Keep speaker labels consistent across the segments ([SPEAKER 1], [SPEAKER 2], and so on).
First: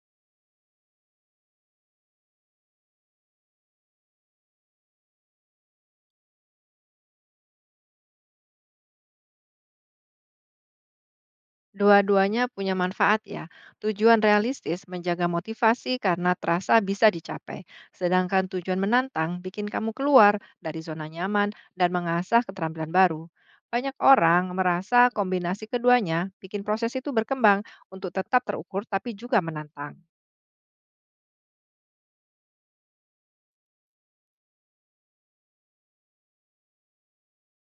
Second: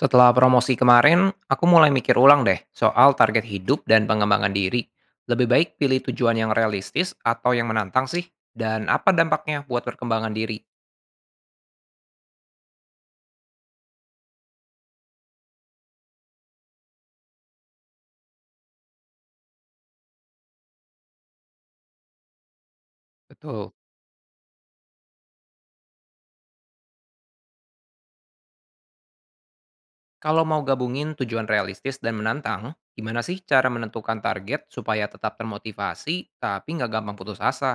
[SPEAKER 1] Setelah promosi kemarin, aku mulai mikir ulang deh soal target hidup dan pengembangan diri. Lebih baik pilih tujuan yang realistis atau yang menantang sih? Dan apa dampaknya buat perkembangan diri?
[SPEAKER 2] Dua-duanya punya manfaat ya. Tujuan realistis menjaga motivasi karena terasa bisa dicapai, sedangkan tujuan menantang bikin kamu keluar dari zona nyaman dan mengasah keterampilan baru.
[SPEAKER 1] Betul.
[SPEAKER 2] Banyak orang merasa kombinasi keduanya bikin proses itu berkembang untuk tetap terukur tapi juga menantang.
[SPEAKER 1] Kalau mau gabungin tujuan realistis dan menantang, gimana sih cara menentukan target supaya tetap termotivasi tapi nggak gampang putus asa?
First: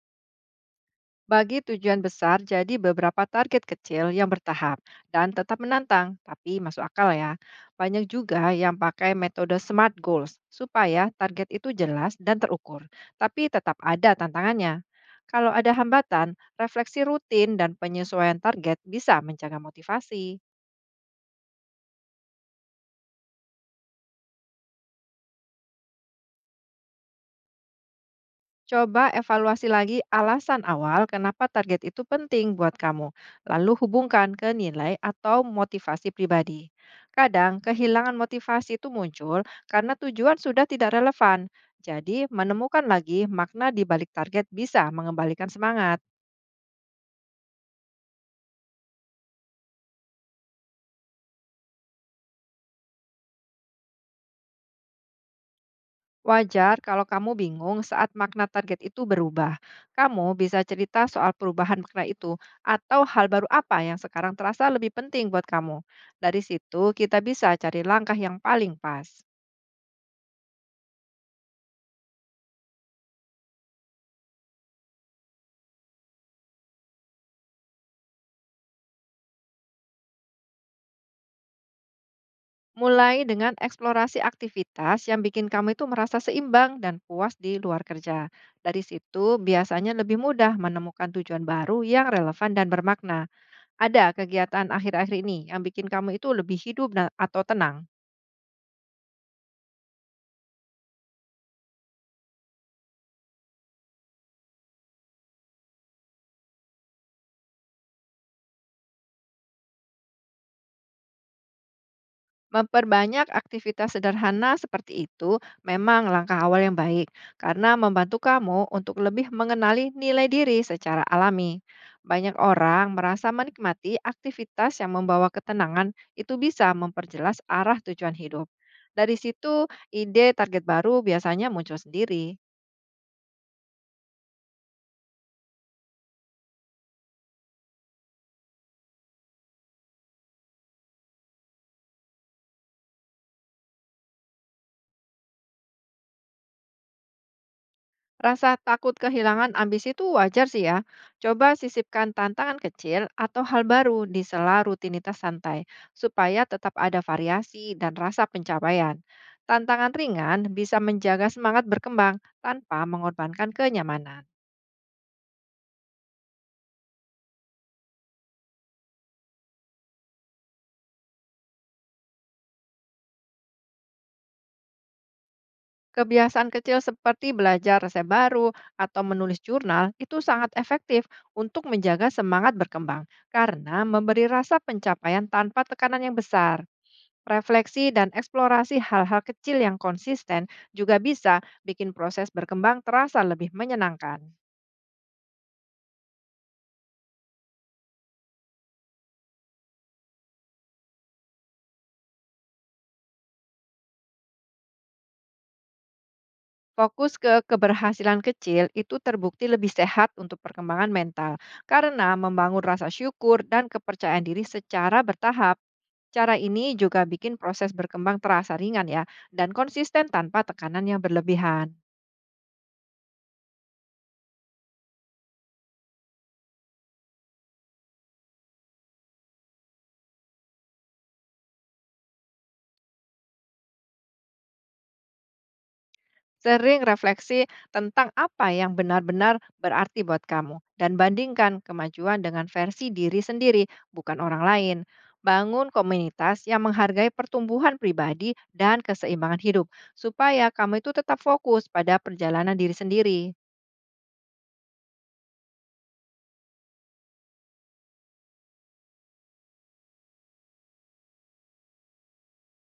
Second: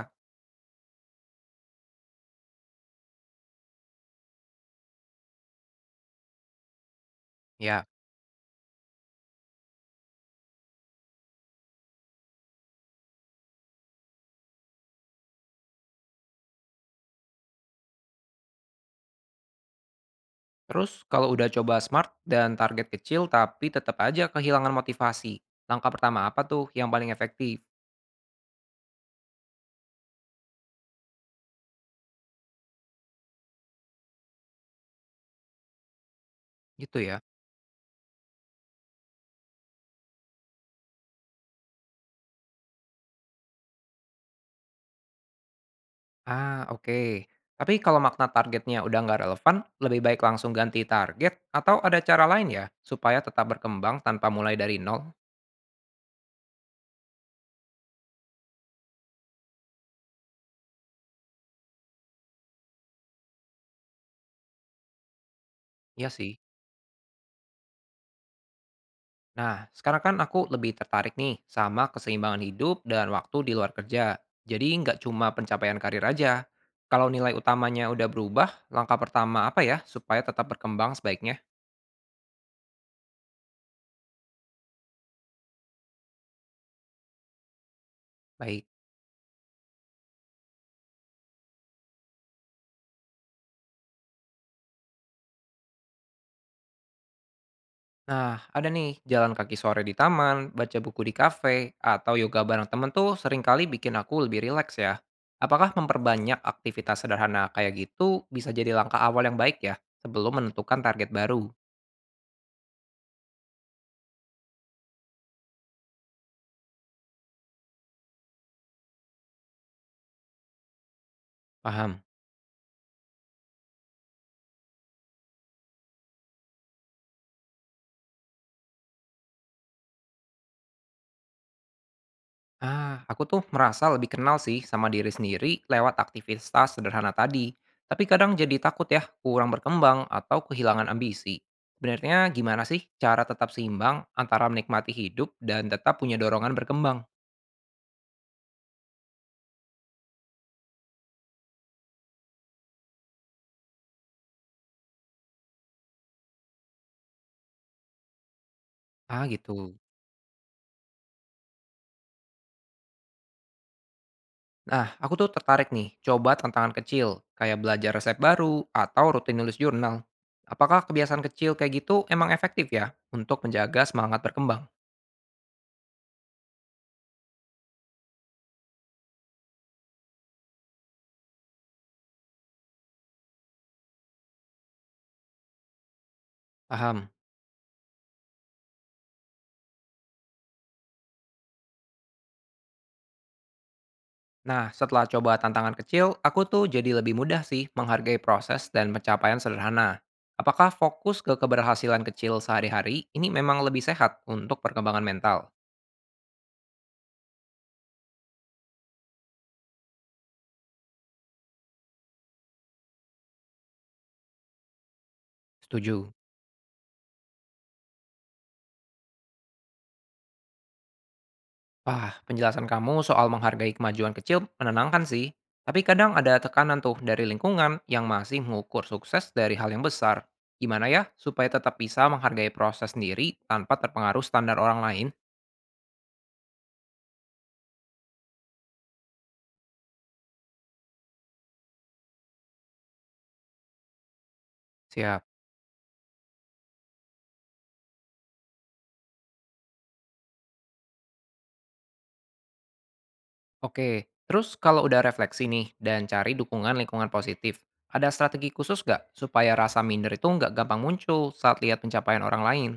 [SPEAKER 2] Bagi tujuan besar jadi beberapa target kecil yang bertahap dan tetap menantang, tapi masuk akal ya.
[SPEAKER 1] Ya.
[SPEAKER 2] Banyak juga yang pakai metode SMART goals supaya target itu jelas dan terukur, tapi tetap ada tantangannya. Kalau ada hambatan, refleksi rutin dan penyesuaian target bisa menjaga motivasi.
[SPEAKER 1] Terus kalau udah coba smart dan target kecil tapi tetap aja kehilangan motivasi, langkah pertama apa tuh yang paling efektif?
[SPEAKER 2] Coba evaluasi lagi alasan awal kenapa target itu penting buat kamu, lalu hubungkan ke nilai atau motivasi pribadi.
[SPEAKER 1] Gitu ya.
[SPEAKER 2] Kadang kehilangan motivasi itu muncul karena tujuan sudah tidak relevan. Jadi, menemukan lagi makna di balik target bisa mengembalikan semangat.
[SPEAKER 1] Ah, oke. Tapi kalau makna targetnya udah nggak relevan, lebih baik langsung ganti target atau ada cara lain ya supaya tetap berkembang tanpa mulai dari nol?
[SPEAKER 2] Wajar kalau kamu bingung saat makna target itu berubah. Kamu bisa cerita soal perubahan makna itu atau hal baru apa yang sekarang terasa lebih penting buat kamu.
[SPEAKER 1] Iya sih.
[SPEAKER 2] Dari situ kita bisa cari langkah yang paling pas.
[SPEAKER 1] Nah, sekarang kan aku lebih tertarik nih sama keseimbangan hidup dan waktu di luar kerja. Jadi nggak cuma pencapaian karir aja. Kalau nilai utamanya udah berubah, langkah pertama apa ya supaya tetap berkembang sebaiknya?
[SPEAKER 2] Mulai dengan eksplorasi aktivitas yang bikin kamu itu merasa seimbang dan puas di luar kerja.
[SPEAKER 1] Baik.
[SPEAKER 2] Dari situ biasanya lebih mudah menemukan tujuan baru yang relevan dan bermakna. Ada kegiatan akhir-akhir ini yang bikin kamu itu lebih hidup dan atau tenang?
[SPEAKER 1] Nah, ada nih jalan kaki sore di taman, baca buku di kafe, atau yoga bareng temen tuh seringkali bikin aku lebih rileks ya. Apakah memperbanyak aktivitas sederhana kayak gitu bisa jadi langkah awal yang baik ya sebelum menentukan target baru?
[SPEAKER 2] Memperbanyak aktivitas sederhana seperti itu memang langkah awal yang baik karena membantu kamu untuk lebih mengenali nilai diri secara alami.
[SPEAKER 1] Paham?
[SPEAKER 2] Banyak orang merasa menikmati aktivitas yang membawa ketenangan itu bisa memperjelas arah tujuan hidup. Dari situ, ide target baru biasanya muncul sendiri.
[SPEAKER 1] Ah, aku tuh merasa lebih kenal sih sama diri sendiri lewat aktivitas sederhana tadi. Tapi kadang jadi takut ya kurang berkembang atau kehilangan ambisi. Sebenarnya gimana sih cara tetap seimbang antara menikmati hidup dan tetap punya dorongan berkembang?
[SPEAKER 2] Rasa takut kehilangan ambisi itu wajar sih ya. Coba sisipkan tantangan kecil atau hal baru di sela rutinitas santai, supaya tetap ada variasi dan rasa pencapaian.
[SPEAKER 1] Ah gitu.
[SPEAKER 2] Tantangan ringan bisa menjaga semangat berkembang tanpa mengorbankan kenyamanan.
[SPEAKER 1] Nah, aku tuh tertarik nih coba tantangan kecil, kayak belajar resep baru atau rutin nulis jurnal. Apakah kebiasaan kecil kayak gitu emang efektif ya untuk menjaga semangat berkembang?
[SPEAKER 2] Kebiasaan kecil seperti belajar resep baru atau menulis jurnal itu sangat efektif untuk menjaga semangat berkembang karena memberi rasa pencapaian tanpa tekanan yang besar.
[SPEAKER 1] Paham.
[SPEAKER 2] Refleksi dan eksplorasi hal-hal kecil yang konsisten juga bisa bikin proses berkembang terasa lebih menyenangkan.
[SPEAKER 1] Nah, setelah coba tantangan kecil, aku tuh jadi lebih mudah sih menghargai proses dan pencapaian sederhana. Apakah fokus ke keberhasilan kecil sehari-hari ini memang lebih sehat untuk perkembangan mental?
[SPEAKER 2] Fokus ke keberhasilan kecil itu terbukti lebih sehat untuk perkembangan mental karena membangun rasa syukur dan kepercayaan diri secara bertahap.
[SPEAKER 1] Setuju.
[SPEAKER 2] Cara ini juga bikin proses berkembang terasa ringan ya dan konsisten tanpa tekanan yang berlebihan.
[SPEAKER 1] Wah, penjelasan kamu soal menghargai kemajuan kecil menenangkan sih. Tapi kadang ada tekanan tuh dari lingkungan yang masih mengukur sukses dari hal yang besar. Gimana ya supaya tetap bisa menghargai proses sendiri tanpa terpengaruh standar orang lain?
[SPEAKER 2] Sering refleksi tentang apa yang benar-benar berarti buat kamu dan bandingkan kemajuan dengan versi diri sendiri, bukan orang lain.
[SPEAKER 1] Siap.
[SPEAKER 2] Bangun komunitas yang menghargai pertumbuhan pribadi dan keseimbangan hidup supaya kamu itu tetap fokus pada perjalanan diri sendiri.
[SPEAKER 1] Oke, terus kalau udah refleksi nih dan cari dukungan lingkungan positif, ada strategi khusus nggak supaya rasa minder itu nggak gampang muncul saat lihat pencapaian orang lain?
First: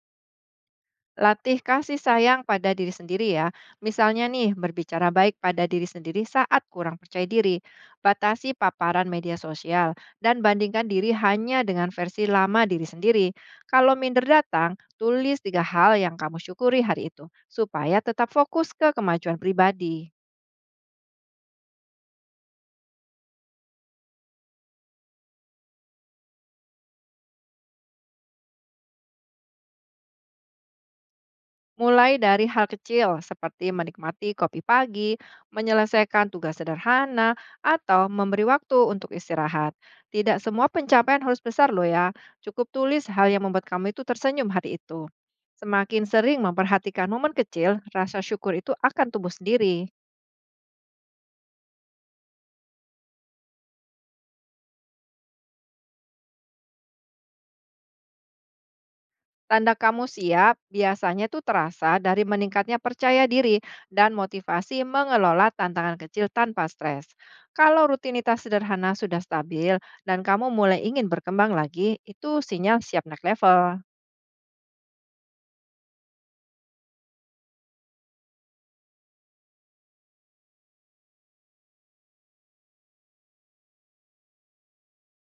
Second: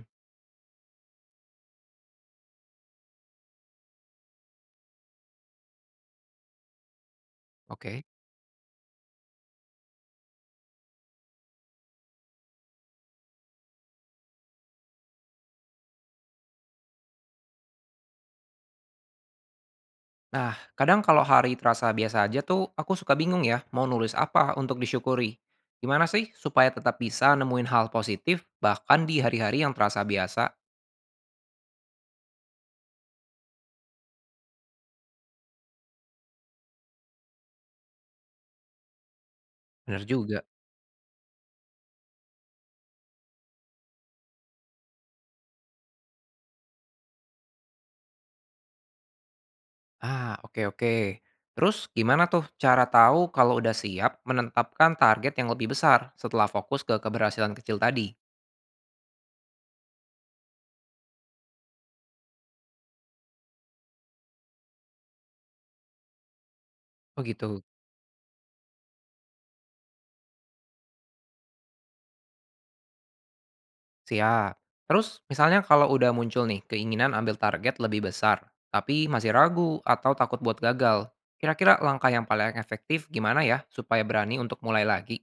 [SPEAKER 2] Latih kasih sayang pada diri sendiri ya. Misalnya nih, berbicara baik pada diri sendiri saat kurang percaya diri.
[SPEAKER 1] Oke.
[SPEAKER 2] Batasi paparan media sosial dan bandingkan diri hanya dengan versi lama diri sendiri. Kalau minder datang, tulis 3 hal yang kamu syukuri hari itu supaya tetap fokus ke kemajuan pribadi.
[SPEAKER 1] Nah, kadang kalau hari terasa biasa aja tuh, aku suka bingung ya, mau nulis apa untuk disyukuri. Gimana sih supaya tetap bisa nemuin hal positif, bahkan di hari-hari yang terasa biasa?
[SPEAKER 2] Mulai dari hal kecil seperti menikmati kopi pagi, menyelesaikan tugas sederhana, atau memberi waktu untuk istirahat.
[SPEAKER 1] Bener
[SPEAKER 2] Tidak
[SPEAKER 1] juga.
[SPEAKER 2] semua pencapaian harus besar loh ya. Cukup tulis hal yang membuat kamu itu tersenyum hari itu. Semakin sering memperhatikan momen kecil, rasa syukur itu akan tumbuh sendiri.
[SPEAKER 1] Ah, oke oke. Terus gimana tuh cara tahu kalau udah siap menetapkan target yang lebih besar setelah fokus ke keberhasilan kecil tadi?
[SPEAKER 2] Tanda kamu siap biasanya tuh terasa dari meningkatnya percaya diri dan motivasi mengelola tantangan kecil tanpa stres.
[SPEAKER 1] Oh gitu.
[SPEAKER 2] Kalau rutinitas sederhana sudah stabil dan kamu mulai ingin berkembang lagi, itu sinyal siap naik level.
[SPEAKER 1] Siap. Terus, misalnya kalau udah muncul nih keinginan ambil target lebih besar, tapi masih ragu atau takut buat gagal, kira-kira langkah yang paling efektif gimana ya supaya berani untuk mulai lagi?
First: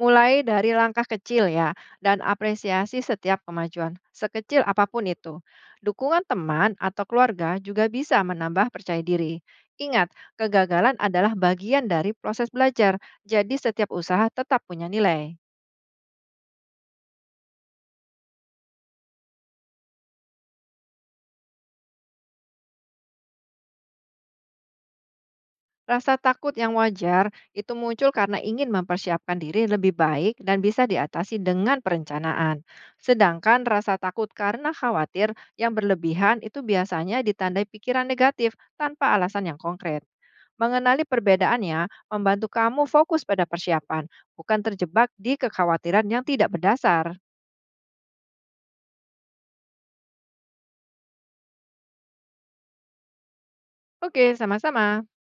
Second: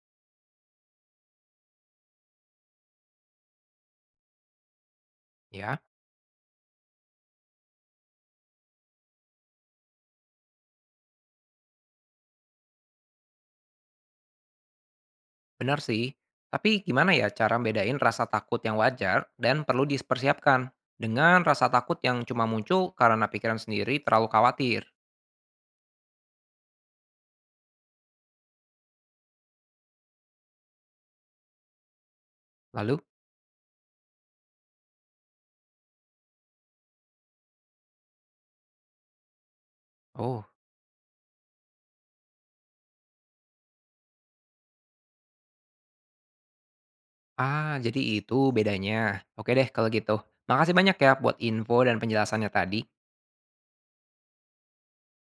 [SPEAKER 2] Mulai dari langkah kecil ya, dan apresiasi setiap kemajuan, sekecil apapun itu.
[SPEAKER 1] Ya,
[SPEAKER 2] Dukungan teman atau keluarga juga bisa menambah percaya diri. Ingat, kegagalan adalah bagian dari proses belajar, jadi setiap usaha tetap punya nilai.
[SPEAKER 1] benar sih. Tapi gimana ya cara bedain rasa takut yang wajar dan perlu dipersiapkan dengan rasa takut yang cuma muncul karena pikiran sendiri terlalu khawatir?
[SPEAKER 2] Rasa takut yang wajar itu muncul karena ingin mempersiapkan diri lebih baik dan bisa diatasi dengan perencanaan.
[SPEAKER 1] Lalu,
[SPEAKER 2] Sedangkan rasa takut karena khawatir yang berlebihan itu biasanya ditandai pikiran negatif tanpa alasan yang konkret.
[SPEAKER 1] oh,
[SPEAKER 2] Mengenali perbedaannya membantu kamu fokus pada persiapan, bukan terjebak di kekhawatiran yang tidak berdasar.
[SPEAKER 1] ah jadi itu bedanya. Oke deh kalau gitu. Makasih banyak ya buat info dan penjelasannya tadi.
[SPEAKER 2] Oke, sama-sama.